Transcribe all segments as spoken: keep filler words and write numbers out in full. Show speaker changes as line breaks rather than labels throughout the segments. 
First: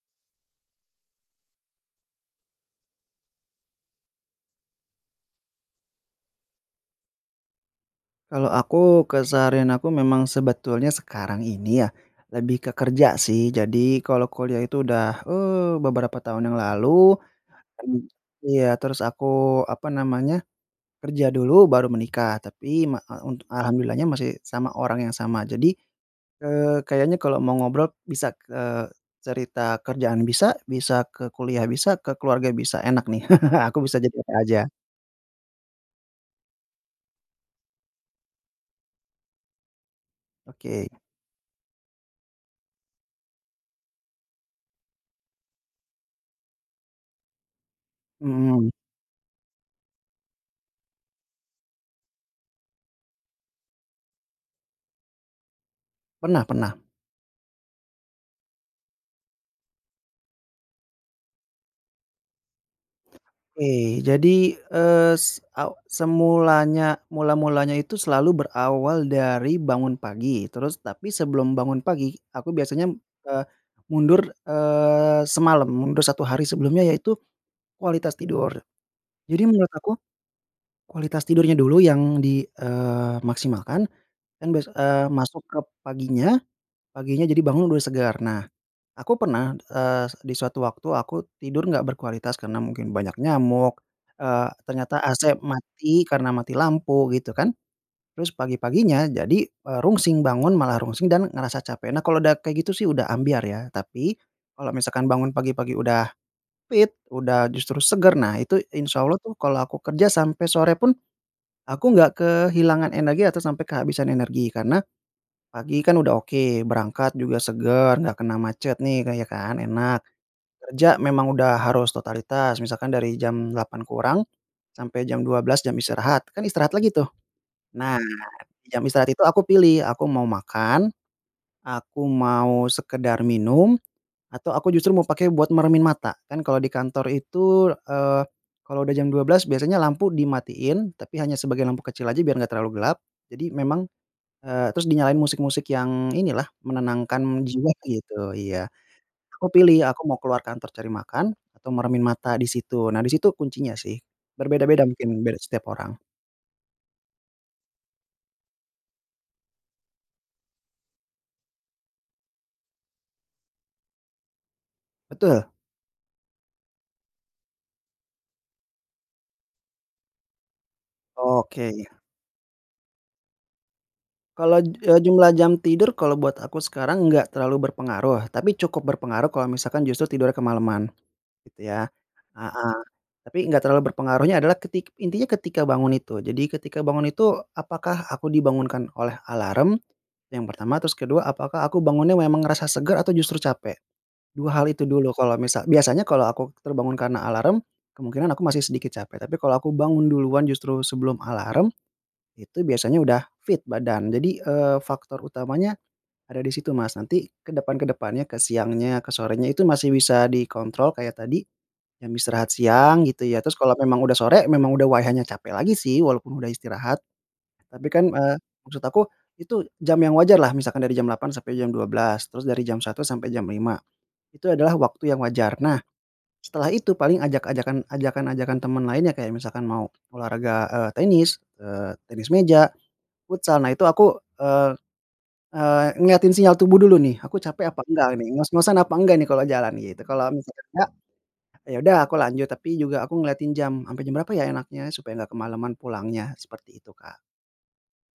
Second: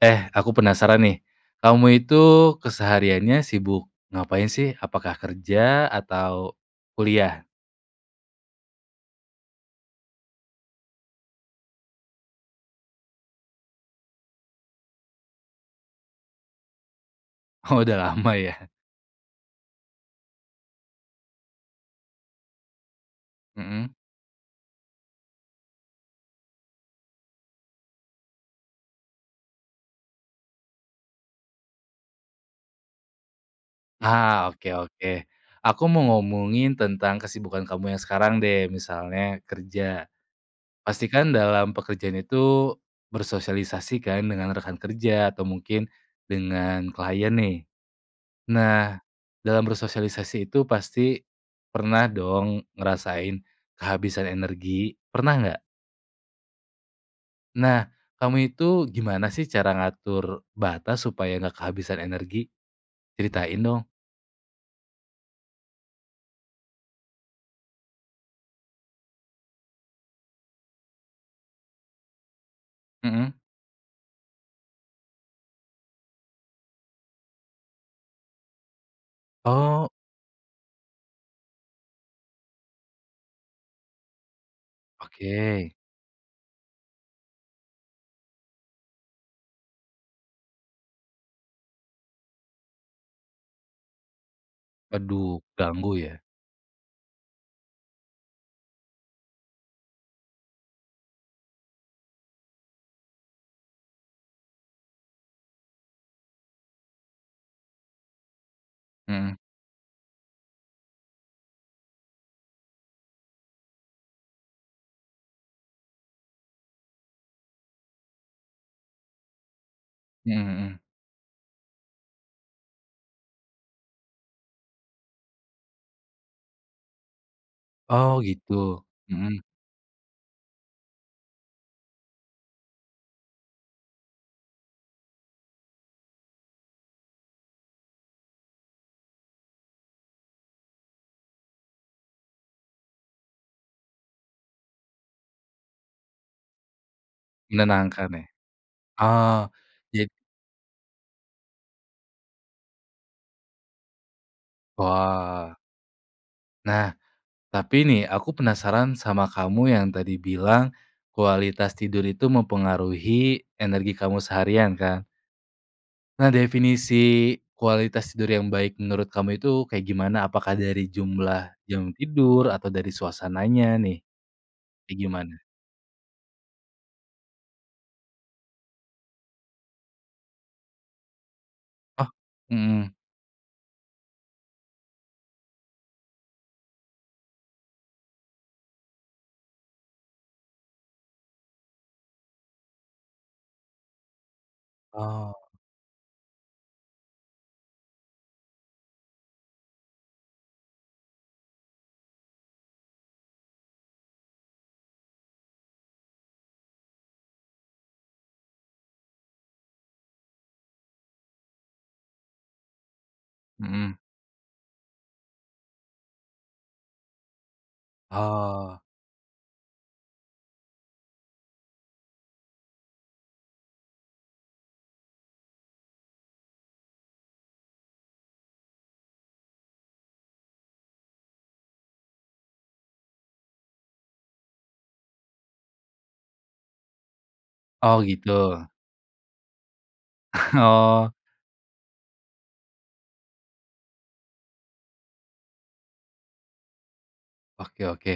Eh, aku penasaran nih. Kamu itu kesehariannya sibuk ngapain sih? Apakah kerja atau kuliah?
Kalau aku keseharian aku memang sebetulnya sekarang ini ya, lebih ke kerja sih. Jadi kalau kuliah itu udah, eee, beberapa tahun yang lalu
Oh,
e
udah lama
iya,
ya?
terus aku apa namanya, kerja dulu baru menikah. Tapi ma e unt
Mhm.
alhamdulillahnya masih sama orang yang sama, jadi, eee, kayaknya kalau mau ngobrol bisa ke cerita kerjaan bisa, bisa ke kuliah bisa, ke keluarga bisa, enak nih, aku bisa jadi apa
Hah,
aja.
oke oke. Aku mau ngomongin tentang kesibukan kamu yang sekarang deh, misalnya kerja.
Oke.
Pasti kan dalam pekerjaan itu bersosialisasi kan dengan rekan kerja atau mungkin dengan klien nih.
Mhm.
Nah, dalam bersosialisasi itu pasti pernah dong ngerasain kehabisan energi. Pernah nggak?
Pernah pernah.
Nah, kamu itu gimana sih cara ngatur batas supaya nggak kehabisan energi? Ceritain dong!
Oke. Jadi, es e semulanya mula-mulanya itu selalu berawal dari bangun pagi, terus tapi sebelum bangun pagi aku biasanya
Mhm.
eh mundur, eee, semalam, mundur satu hari sebelumnya ya itu kualitas tidur. Jadi menurut
Oh.
aku, kualitas tidurnya dulu yang di eee, maksimalkan dan bes eee, masuk ke
Oke.
paginya, paginya jadi bangun udah segar. Nah, aku pernah, eee, se di suatu waktu aku tidur nggak berkualitas karena mungkin banyak nyamuk, eee, ternyata AC
Aduh, ganggu
mati
ya?
karena mati lampu, gitu kan. Terus pagi-paginya jadi, e rungsing, bangun malah rungsing dan ngerasa capek. Nah, kalau udah kayak gitu sih udah ambyar ya. Tapi kalau misalkan bangun pagi-pagi udah fit, udah justru seger, nah itu insya Allah tuh
Mhm.
kalau aku kerja sampai sore pun aku nggak kehilangan energi atau sampai kehabisan energi. Karena pagi kan udah oke, berangkat juga seger, nggak kena macet nih, ka ya kan? Enak.
Mhm mhm.
Kerja memang udah harus totalitas, misalkan dari jam delapan kurang sampai jam dua belas jam istirahat, kan istirahat lagi tuh. Nah,
Oh
jam
gitu?
istirahat itu
Mhm.
aku pilih, aku mau makan, aku mau sekedar minum, atau aku justru mau pakai buat meremin mata. Kan kalau di kantor itu, eee, kalau udah jam dua belas biasanya lampu dimatiin tapi hanya sebagain lampu kecil aja biar nggak terlalu gelap, jadi memang, e terus dinyalain musik-musik yang inilah menenangkan jiwa
Menenangkan ya?
gitu, iya.
Oh,
Aku pilih, aku
jad
mau keluar kantor cari makan atau meremin mata di situ. Nah di situ kuncinya sih. Berbeda-beda mungkin, beda
Wah.
setiap orang.
Nah. Tapi nih aku penasaran sama kamu yang tadi bilang, kualitas tidur itu mempengaruhi energi kamu seharian kan?
Betul.
Nah, definisi kualitas tidur yang baik menurut kamu itu kayak gimana? Apakah dari jumlah
Oke, iya.
jam tidur atau dari suasananya nih?
kalod,
Kayak
eee, jumlah
gimana?
jam tidur kalau buat aku sekarang nggak terlalu berpengaruh, tapi cukup berpengaruh kalau misalkan justru tidurnya kemaleman. Itu ya,
Oh,
heeh.
mhm.
Tapi nggak terlalu berpengaruhnya adalah ketik intinya ketika bangun itu. Jadi ketika bangun itu apakah aku dibangunkan oleh alarm? Yang pertama, terus kedua, apakah aku bangunnya memang ngerasa segar atau justru capek? dua hal itu dulu. Kalo
Oh.
misa biasanya kalau aku terbangun karena alarm kemungkinan aku masih sedikit capek, tapi kalau aku bangun duluan justru sebelum alarm, itu biasanya udah fit badan. Jadi, eee, faktor utamanya ada di situ, Mas. Nanti ke depan ke depannya, ke siangnya, ke sorenya itu masih bisa dikontrol kayak tadi jam istirahat siang gitu ya. Terus kalau
Mhm.
memang udah sore memang udah waihanya capek lagi sih walaupun udah istirahat. Tapi kan, eee,
Oh.
maksud aku itu jam yang wajarlah misalkan dari jam delapan sampai jam dua belas, terus dari jam satu sampai jam lima, itu adalah waktu yang wajar. Nah, setelah itu paling ajak-ajakan ajakan-ajakan teman lainnya kayak misalkan mau olahraga, eee, tenis, eee, tenis meja, futsal. Nah itu aku, eee eee, ngeliatin sinyal tubuh dulu nih, aku capek apa
Oh
enggak nih,
gitu.
ngos-ngosan apa enggak nih kalau jalan gitu. Kalau misalnya enggak,
Oh.
ya udah aku lanjut, tapi juga aku ngeliatin jam, "Ampe jam berapa ya enaknya?" supaya enggak kemalaman pulangnya. Seperti itu, Kak.
Oke oke.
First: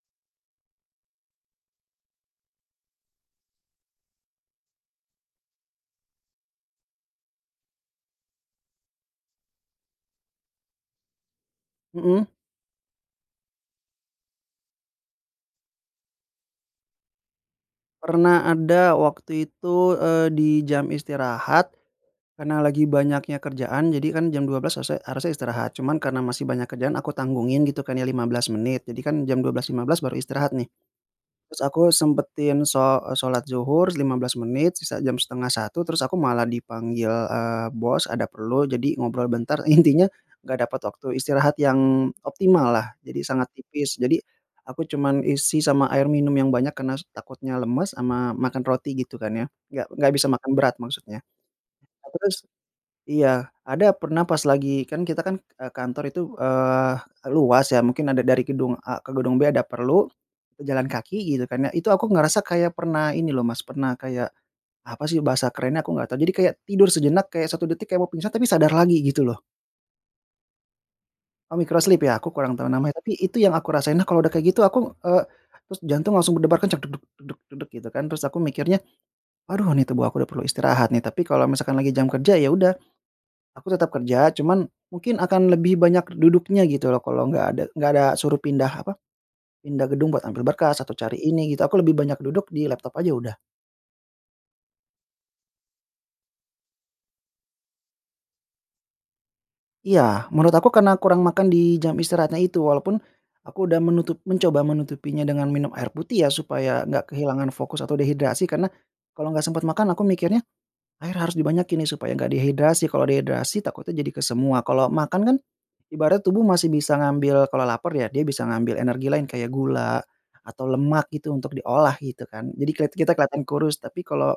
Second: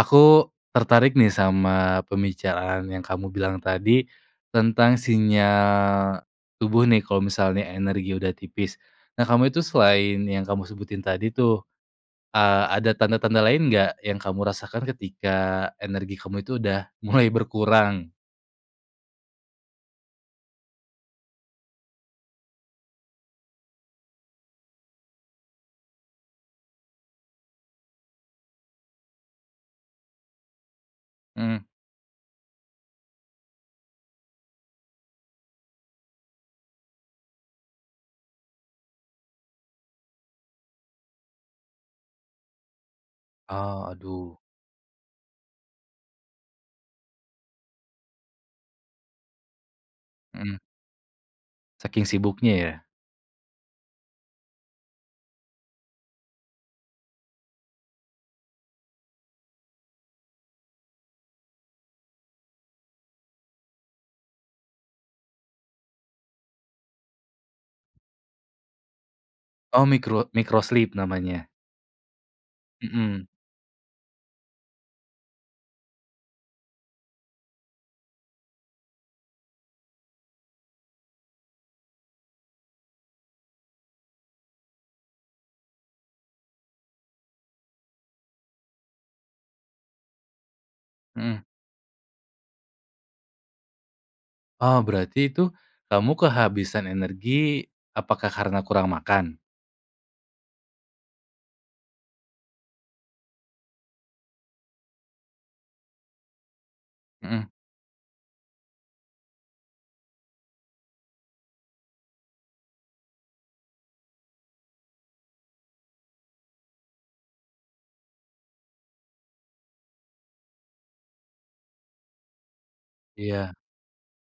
Aku tertarik nih sama pembicaraan yang kamu bilang tadi tentang sinyal tubuh nih, kalau misalnya energi udah tipis. Nah kamu itu selain yang kamu sebutin tadi tuh,
Mhm.
eee, ada tanda-tanda lain nggak yang kamu rasakan ketika energi kamu itu udah mulai berkurang?
Pernah ada waktu itu, eee, di jam istirahat karena lagi banyaknya kerjaan. Jadi kan jam dua belas sese harusnya istirahat. Cuman karena masih banyak kerjaan aku tanggungin gitu kan ya lima belas menit. Jadi kan jam dua belas lima belas baru istirahat nih. Terus
Mhm.
aku sempetin sho e sholat dzuhur lima belas menit, sisa jam setengah satu terus aku malah dipanggil, eee, bos, ada perlu. Jadi ngobrol bentar, intinya nggak dapat waktu istirahat yang optimallah. Jadi sangat
Oh,
tipis. Jadi
aduh.
aku cuman isi sama air minum yang banyak karena s takutnya lemes ama makan roti gitu kan ya, nggak nggak bisa makan
Mhm.
berat maksudnya.
Saking
Aku tus
sibuknya ya?
iya, ada pernah pas lagi kan kita kan e kantor itu, eee, luas ya. Mungkin ada dari gedung A ke gedung B, ada perlu, e jalan kaki gitu kan ya. Itu aku ngerasa kayak pernah ini loh, Mas, pernah kayak apa sih bahasa kerennya aku nggak tahu. Jadi kayak tidur sejenak kayak satu detik, kayak mau pingsan tapi sadar lagi gitu loh.
Oh, mikro mikro sleep namanya.
Oh mikro sleep ya? Aku kurang tahu namanya, tapi
Mhm.
itu yang aku rasain. Nah kalau udah kayak gitu aku, eee, terus jantung langsung berdebar kencang, dug dug dug dug, gitu kan. Terus aku mikirnya, "Aduh, nih tubuh aku udah perlu istirahat nih." Tapi kalau misalkan lagi jam kerja ya udah aku tetap kerja, cuman mungkin akan lebih banyak duduknya gitu loh kalau nggak ada nggak ada suruh pindah apa, pindah gedung buat ambil berkas atau cari
Mhm.
ini gitu. Aku lebih banyak duduk di laptop aja udah.
Oh, berarti itu kamu kehabisan energi, apakah karena kurang makan?
Iya. Menurut aku karena kurang makan di jam istirahatnya itu. Walaupun aku udah menutup mencoba menutupinya dengan minum air putih ya supaya enggak kehilangan
Mhm.
fokus atau dehidrasi, karena kalau enggak sempat makan aku mikirnya, air harus dibanyakin nih supaya enggak dehidrasi. Kalau dehidrasi takutnya jadi ke semua. Kalau makan kan ibarat tubuh masih bisa ngambil kalau lapar ya dia bisa ngambil energi lain kayak gula atau lemak gitu untuk diolah gitu kan. Jadi keliat kelihatan
Iya.
kurus, tapi kalau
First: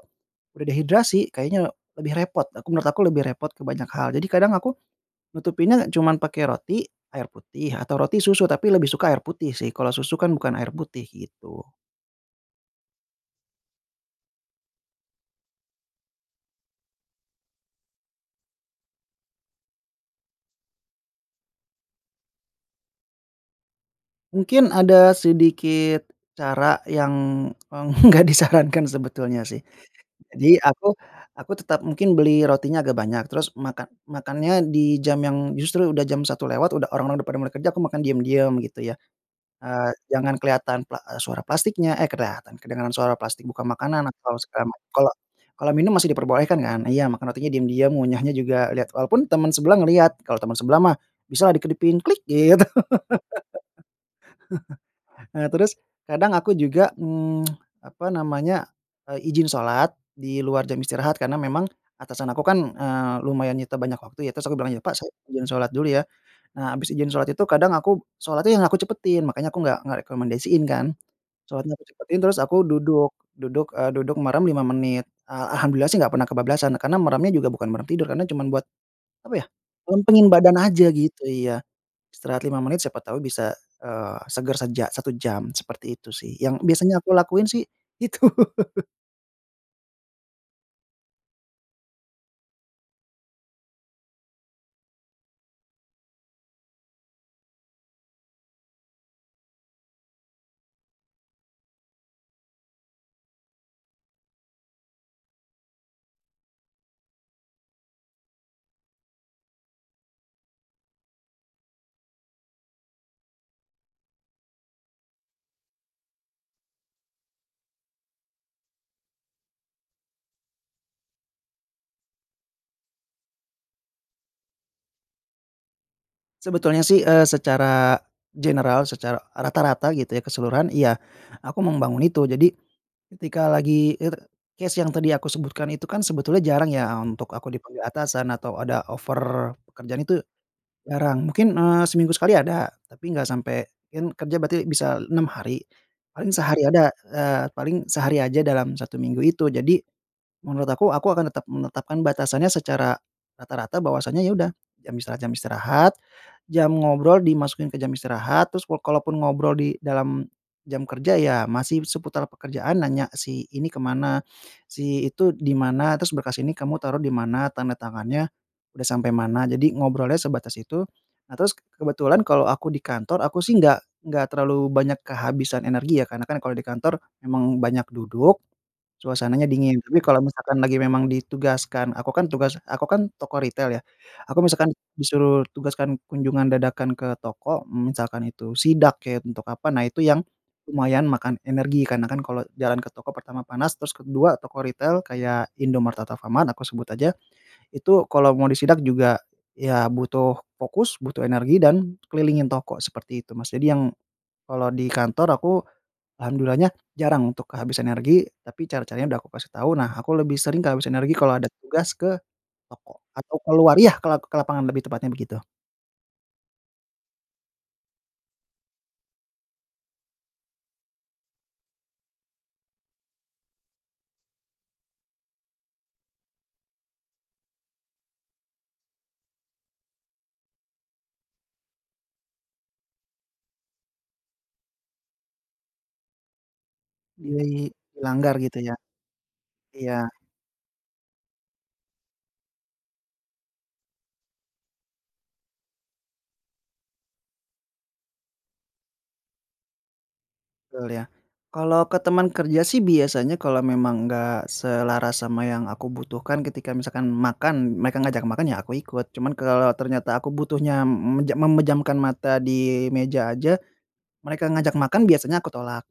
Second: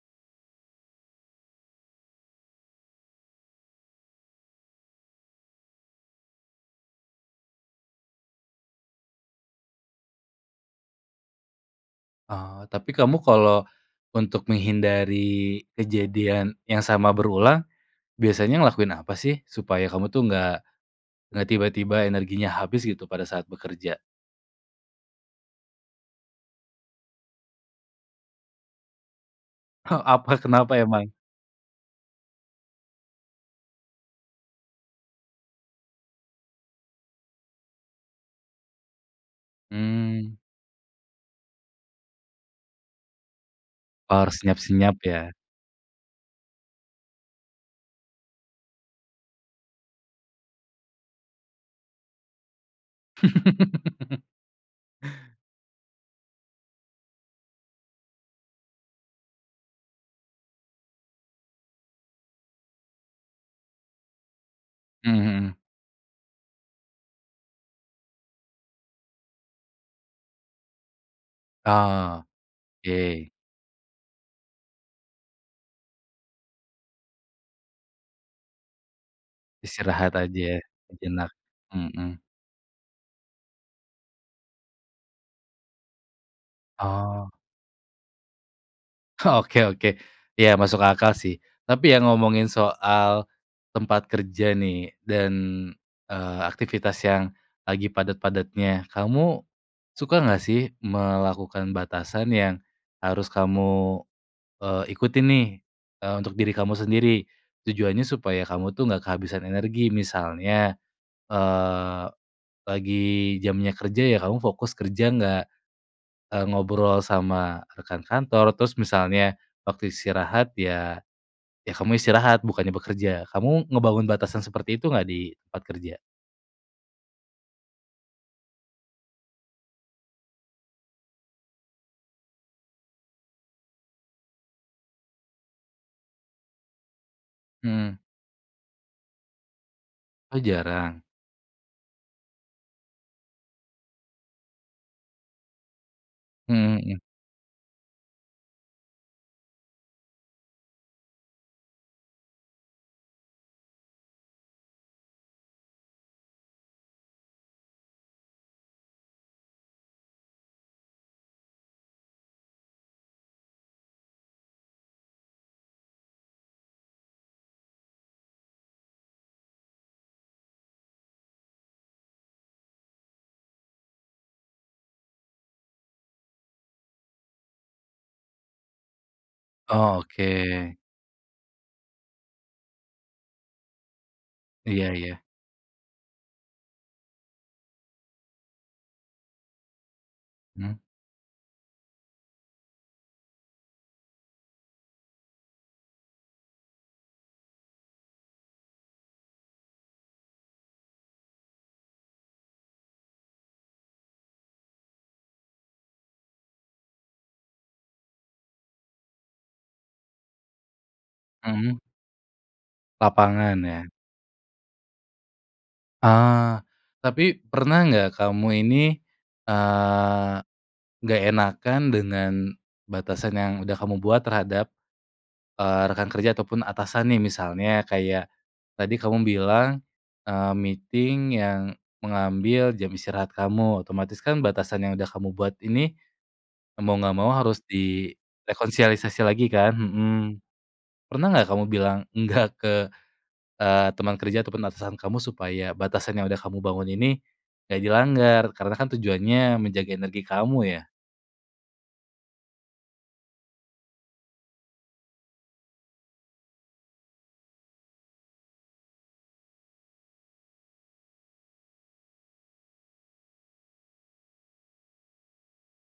udah dehidrasi, kayaknya lebih repot. Aku menurut aku lebih repot ke banyak hal. Jadi kadang aku nutupinnya cuman pakai roti, air putih, atau roti susu, tapi lebih suka air putih sih. Kalau susu kan bukan air putih gitu.
Oh, tapi kamu kalo untuk menghindari kejadian yang sama berulang biasanya ngelakuin apa sih? Supaya kamu tuh nggak, nggak tiba-tiba energinya habis gitu pada saat bekerja?
Mungkin ada sedikit cara yang enggak disarankan sebetulnya sih.
Huh, apa?
Jadi
Kenapa
aku,
emang?
aku tetap mungkin beli rotinya agak banyak, terus makan makannya di jam yang justru udah jam satu lewat, udah orang-orang udah pada mereka kerja, aku makan diem-diem gitu ya. Eee, jangan
Mmm.
kelihatan pla e suara plastiknya eh kelihatan, kedengaran suara plastik, buka makanan
Per
atau stamp.
senyap-senyap
Kalo,
ya?
kalo minum masih diperbolehkan kan? Iya makan rotinya diam-diam, ngunyahnya juga lihat. Walaupun teman sebelah ngelihat, kalau teman sebelah mah bisalah dikedipin "klik" gitu. Eee, terus kadang aku juga, mmm, apa namanya, eee, ijin shalat di luar jam istirahat. Karena memang atasan aku kan, eee, lumayan nyita banyak waktu ya. Terus aku bilang, "Ya, Pak saya
Mmm,
izin
mhm.
sholat dulu ya." Nah habis ijin sholat itu kadang aku sholatnya yang aku cepetin, makanya aku nggak nggak rekomendasiin kan. Sholatnya aku cepetin
Ah,
terus aku duduk,
yeay.
duduk, eee, duduk merem lima menit. Ah, alhamdulillah sih nggak pernah kebablasan karena meremnya juga bukan merem tidur, karena cuman buat, apa ya,
Istirahat
lempengin badan
aja,
aja gitu,
sejenak.
iya.
Mhm.
Istirahat lima menit siapa tahu bisa, eee, segar seja satu jam. Seperti itu sih, yang biasanya aku
Oh.
lakuin sih itu.
Oke oke. Ya masuk akal sih. Tapi ya ngomongin soal tempat kerja nih dan, eee, aktivitas yang lagi padat-padatnya. Kamu suka nggak sih melakukan batasan yang harus kamu, eee, ikutin nih, eee, untuk diri kamu sendiri? Tujuannya supaya kamu tuh nggak kehabisan energi. Misalnya, eee, lagi jamnya kerja ya kamu fokus kerja, nggak, eee, ngobrol sama rekan kantor. Terus misalnya waktu istirahat ya, ya kamu istirahat, bukannya bekerja. Kamu ngebangun batasan seperti itu nggak di tempat kerja?
Sebetulnya sih, eee, secara general, secara rata-rata gitu, ya, keseluruhan, iya, aku mau membangun itu. Jadi, ketika lagi it case yang tadi aku sebutkan itu kan sebetulnya jarang ya, a untuk aku dipanggil
Mmm.
atasan, atau ada offer pekerjaan itu
Oh, jarang?
jarang. Mungkin, eee, seminggu sekali ada, tapi nggak sampai kan kerja berarti bisa enam hari, paling sehari
Mhm
ada
mhm.
eee, paling sehari aja dalam satu minggu itu. Jadi, menurut aku, aku akan tetap menetapkan batasannya secara rata-rata bahwasanya, ya udah, jam istirahat, jam istirahat, jam ngobrol dimasukin ke jam istirahat, terus wo kalaupun ngobrol di dalam jam kerja, ya, masih seputar pekerjaan, nanya, "Si ini kemana? Si itu di mana? Terus berkas ini kamu taruh di mana? Tanda tangannya udah sampe mana?" Jadi, ngobrolnya sebatas itu. Nah, terus kebetulan kalo aku di kantor, aku sih nggak nggak terlalu banyak kehabisan energi ya, karena kan kalo di kantor memang banyak duduk, suasananya dingin. Tapi, kalo
Oke.
misalkan lagi memang ditugaskan aku kan tugas aku kan toko ritel, ya, aku misalkan
Iya iya.
disuruh tugaskan kunjungan dadakan ke toko, mmm, misalkan itu sidak, ya, untuk apa, nah, itu yang
Hmm.
lumayan makan energi. Karena kan kalau jalan ke toko, pertama panas, terus kedua toko ritel kayak Indomaret, atau Alfamart aku sebut aja, itu kalo mau disidak juga, ya, butuh fokus, butuh energi, dan kelilingin toko seperti itu, Mas. Jadi, yang kalo di kantor aku alhamdulillah-nya jarang untuk kehabisan energi, tapi cara-caranya udah aku kasih tahu. Nah, aku lebih sering kehabisan energi kalo ada
Mhm.
tugas ke toko atau
Lapangan,
keluar
ya?
iya, ke lak ke lapangan lebih tepatnya, begitu.
Ah! Tapi, pernah nggak kamu ini, eee, nggak enakan dengan batasan yang udah kamu buat terhadap, eee, rekan kerja, ataupun atasan nih? Misalnya, kayak tadi kamu bilang, eee, meeting yang mengambil jam istirahat kamu, otomatis kan batasan yang udah kamu buat ini, mau nggak mau harus di
Dilanggar, gitu, ya?
rekonsialisasi lagi, kan?
Iya.
Mhm. Pernah nggak kamu bilang enggak ke, eee, temen kerja, ataupun atasan kamu, supaya batasan yang udah kamu bangun ini nggak dilanggar? Karena kan tujuannya menjaga energi kamu, ya?
Betul, ya. Kalo ke teman kerja sih biasanya kalo memang enggak selaras sama yang aku butuhkan, ketika misalkan makan, mereka ngajak makan, ya, aku ikut. Cuman kalo ternyata aku butuhnya m meje memejamkan mata di meja aja, mereka ngajak makan, biasanya aku tolak.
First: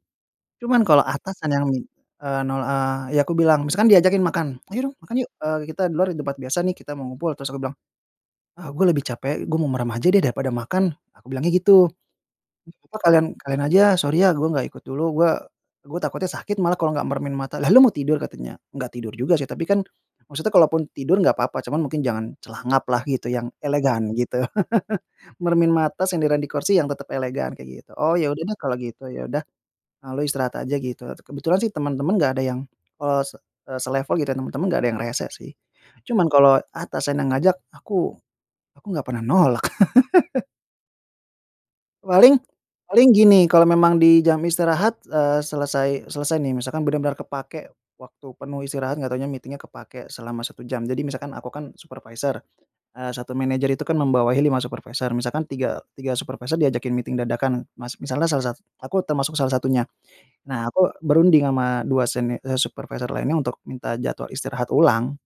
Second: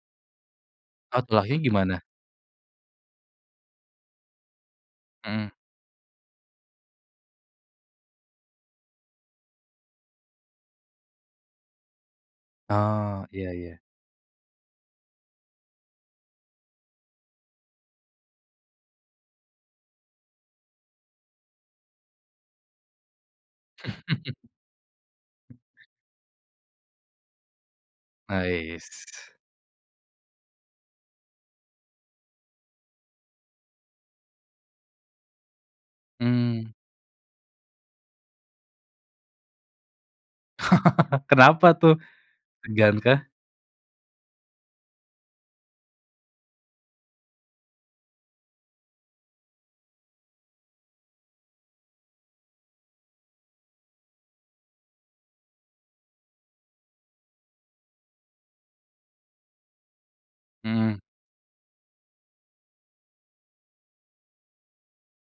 Cuman, kalo
Oh,
atasan
tolaknya
yang,
gimana?
eee, nol eee, ya, aku bilang misalkan diajakin makan, "Ayo dong, makan yuk,
Mhm.
eee, kita di luar, di tempat biasa nih, kita mau ngumpul." Terus aku bilang, "Ah, gua lebih capek. Gua mau merem aja deh daripada makan." Aku bilangnya gitu. Eh, apa, "Kalian
Oh, iya
kalian
iya.
aja, sorry ya, gua nggak ikut dulu. Gua gua takutnya sakit malah kalau nggak meremin mata." "Lah, lu mau tidur?" Katanya. "Nggak tidur juga sih, tapi kan" maksudnya kalaupun tidur nggak apa-apa. Cuman mungkin jangan celangap lah, gitu, yang elegan, gitu. Meremin mata, senderan di kursi yang tetap elegan, kayak gitu. "Oh, ya udah deh kalo
Ais.
gitu, ya, udah. Eee, lo istirahat aja." Gitu. Et kebetulan sih temen-temen enggak ada yang eee, se eee, selevel, gitu, ya. Temen-temen enggak ada yang rese sih. Cuman, kalo
Mmm.
atasan yang ngajak, aku aku nggak pernah nolak.
Kenapa, tuh?
Paling
Segan,
paling
kah?
gini, kalau memang di jam istirahat, eee, selesai selesai nih, misalkan bener-bener kepakai waktu penuh istirahat, nggak tahunya meeting-nya kepakai selama satu jam. Jadi, misalkan aku kan supervisor, eee, satu manajer itu kan membawahi lima supervisor, misalkan tiga tiga supervisor diajakin meeting dadakan, Mas. Misalnya salah sat aku termasuk salah satunya. Nah, aku
Mhm.
berunding sama dua seni eee, supervisor lainnya, untuk minta jadwal istirahat ulang.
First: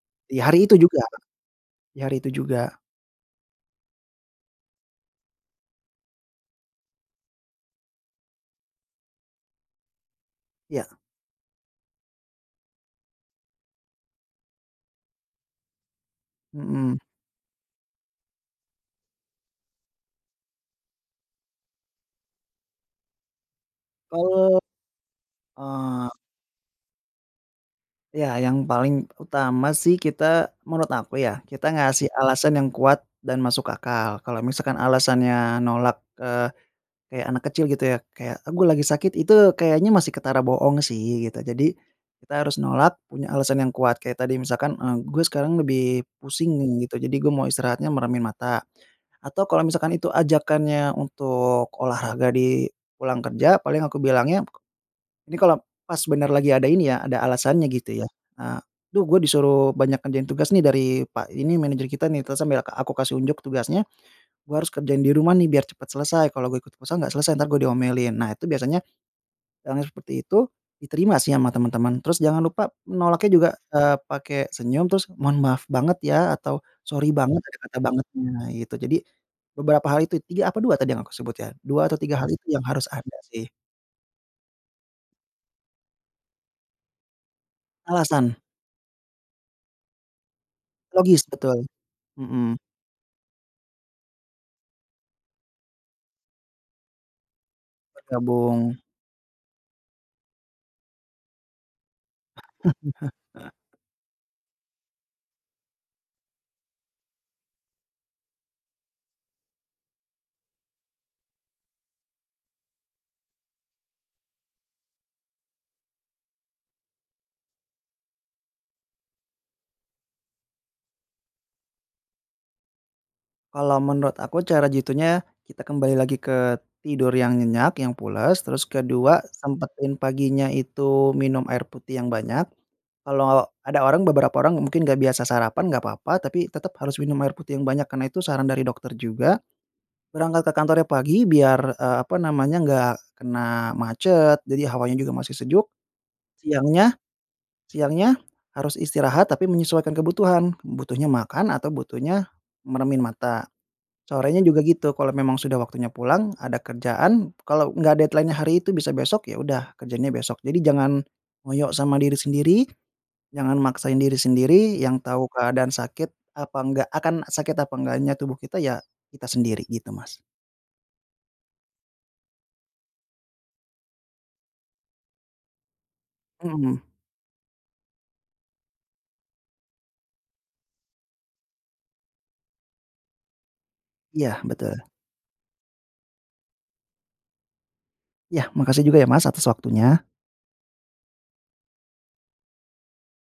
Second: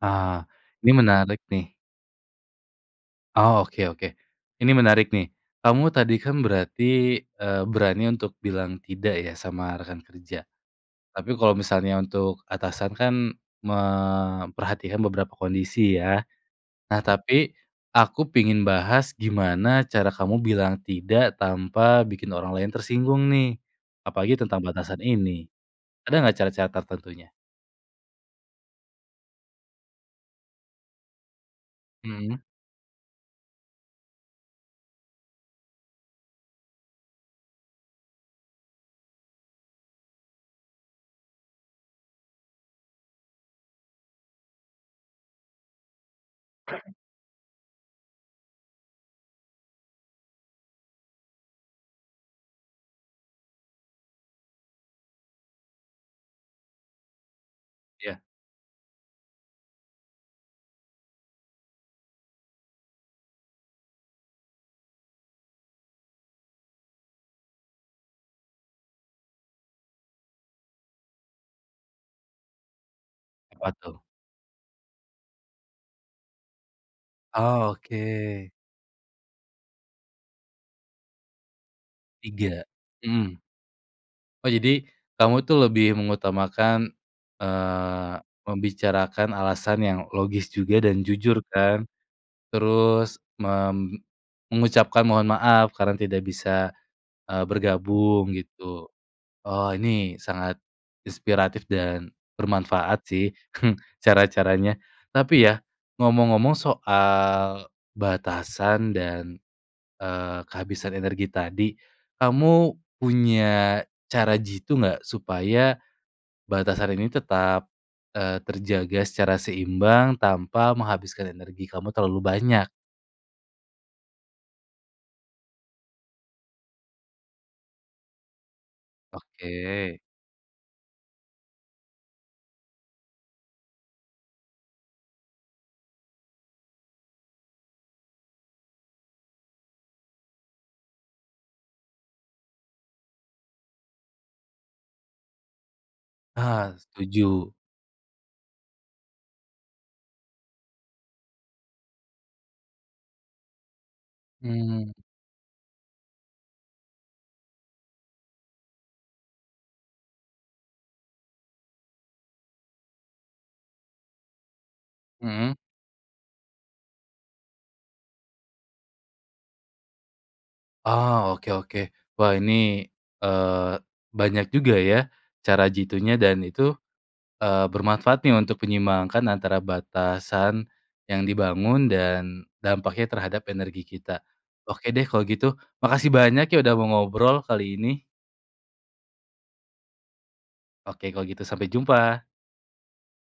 Ah,
Ya, hari itu
ini
juga.
menarik nih.
Di hari itu juga.
Oh, oke oke. Ini menarik nih. Kamu tadi kan berarti, eee, berani untuk bilang tidak, ya, sama rekan kerja?
Ya.
Tapi, kalo misalnya untuk atasan kan memperhatikan beberapa kondisi, ya? Nah,
Mhm.
tapi, aku pengin bahas gimana cara kamu bilang tidak, tanpa bikin orang lain tersinggung nih, apalagi
Oh,
tentang batasan ini.
eh
Ada nggak cara-cara tertentunya?
Ya, yang paling utama sih kita menurut aku, ya, kita ngasih
Mhm.
alasan yang kuat, dan masuk akal. Kalo misalkan alasannya nolak, eee, kayak anak kecil gitu, ya, kayak, "Eh, gua lagi sakit." Itu kayaknya masih ketara bohong sih, gitu. Jadi, kita harus nolak, punya alasan yang kuat. Kayak tadi misalkan, eee, "Gua sekarang lebih pusing nih," gitu "jadi gua mau istirahatnya meremin mata." Atau, kalo misalkan itu ajakannya untuk olahraga di pulang kerja, paling aku bilangnya ini kalo pas bener lagi ada ini ya, ada alasannya, gitu, ya,
Iya.
eee, "Duh, gue disuruh banyak ngerjain tugas nih dari Pak ini, manajer kita nih." Terus sambil ke aku kasih unjuk tugasnya, "Gua harus kerjain di rumah nih, biar cepat selesai. Kalo gue ikut futsal, nggak selesai, entar gue diomelin." Nah, itu biasanya yang seperti itu diterima sih sama temen-temen. Terus jangan lupa menolaknya juga,
Apa
eee,
tuh?
pake senyum, terus, "Mohon maaf banget, ya?" Atau, "Sorry banget." Ada
Oh,
kata bangetnya,
oke.
gitu. Jadi, beberapa hal itu, tiga, apa dua tadi yang aku sebut, ya? Dua atau tiga hal itu yang
Tiga,
harus ada
mhm.
sih.
Oh, jadi kamu itu lebih mengutamakan, eee,
Alasan.
membicarakan alasan yang logis juga, dan
Logis,
jujur,
betul.
kan?
Mhm.
Terus mem mengucapkan mohon maaf karena tidak bisa, eee, bergabung,
Bergabung.
gitu? Oh, ini sangat inspiratif, dan bermanfaat sih cara-caranya. Tapi, ya, ngomong-ngomong soal batasan, dan, eee, kehabisan energi tadi, kamu punya cara jitu nggak supaya batasan ini tetap, eee, terjaga secara seimbang, tanpa menghabiskan energi kamu terlalu banyak?
Kalau menurut aku cara jitunya, kita kembali lagi ke tidur yang nyenyak, yang pulas, terus kedua sempetin
Oke.
paginya itu minum air putih yang banyak. Kalau ada orang beberapa orang mungkin nggak biasa sarapan, enggak apa-apa, tapi tetap harus minum air putih yang banyak, karena itu saran dari dokter juga, berangkat ke kantornya pagi biar, eee, apa namanya, nggak kena macet jadi hawanya juga masih sejuk.
Ah,
Siangnya
setuju.
siangnya, harus istirahat tapi menyesuaikan kebutuhan, butuhnya makan atau butuhnya meremin mata. Sorenya juga
Mmm.
gitu, kalau memang sudah waktunya pulang, ada kerjaan, kalau enggak deadline-nya hari itu, bisa besok, ya udah kerjainnya besok. Jadi jangan, ngoyo sama diri sendiri, jangan maksain diri sendiri, yang tahu
Mhm?
keadaan sakit apa enggak akan sakit apa enggaknya tubuh kita ya, kita sendiri, gitu Mas.
Oh, oke oke. Wah ini, eee, banyak juga ya, cara jitunya dan itu,
Mmm.
eee, bermanfaat nih untuk menyeimbangkan antara batasan yang dibangun, dan dampaknya terhadap energi kita.
Iya, betul.
Oke deh kalau gitu, makasih banyak ya, udah mau ngobrol, kali ini.
Iya, makasih juga ya, Mas, atas waktunya.
Oke, kalau gitu sampai jumpa.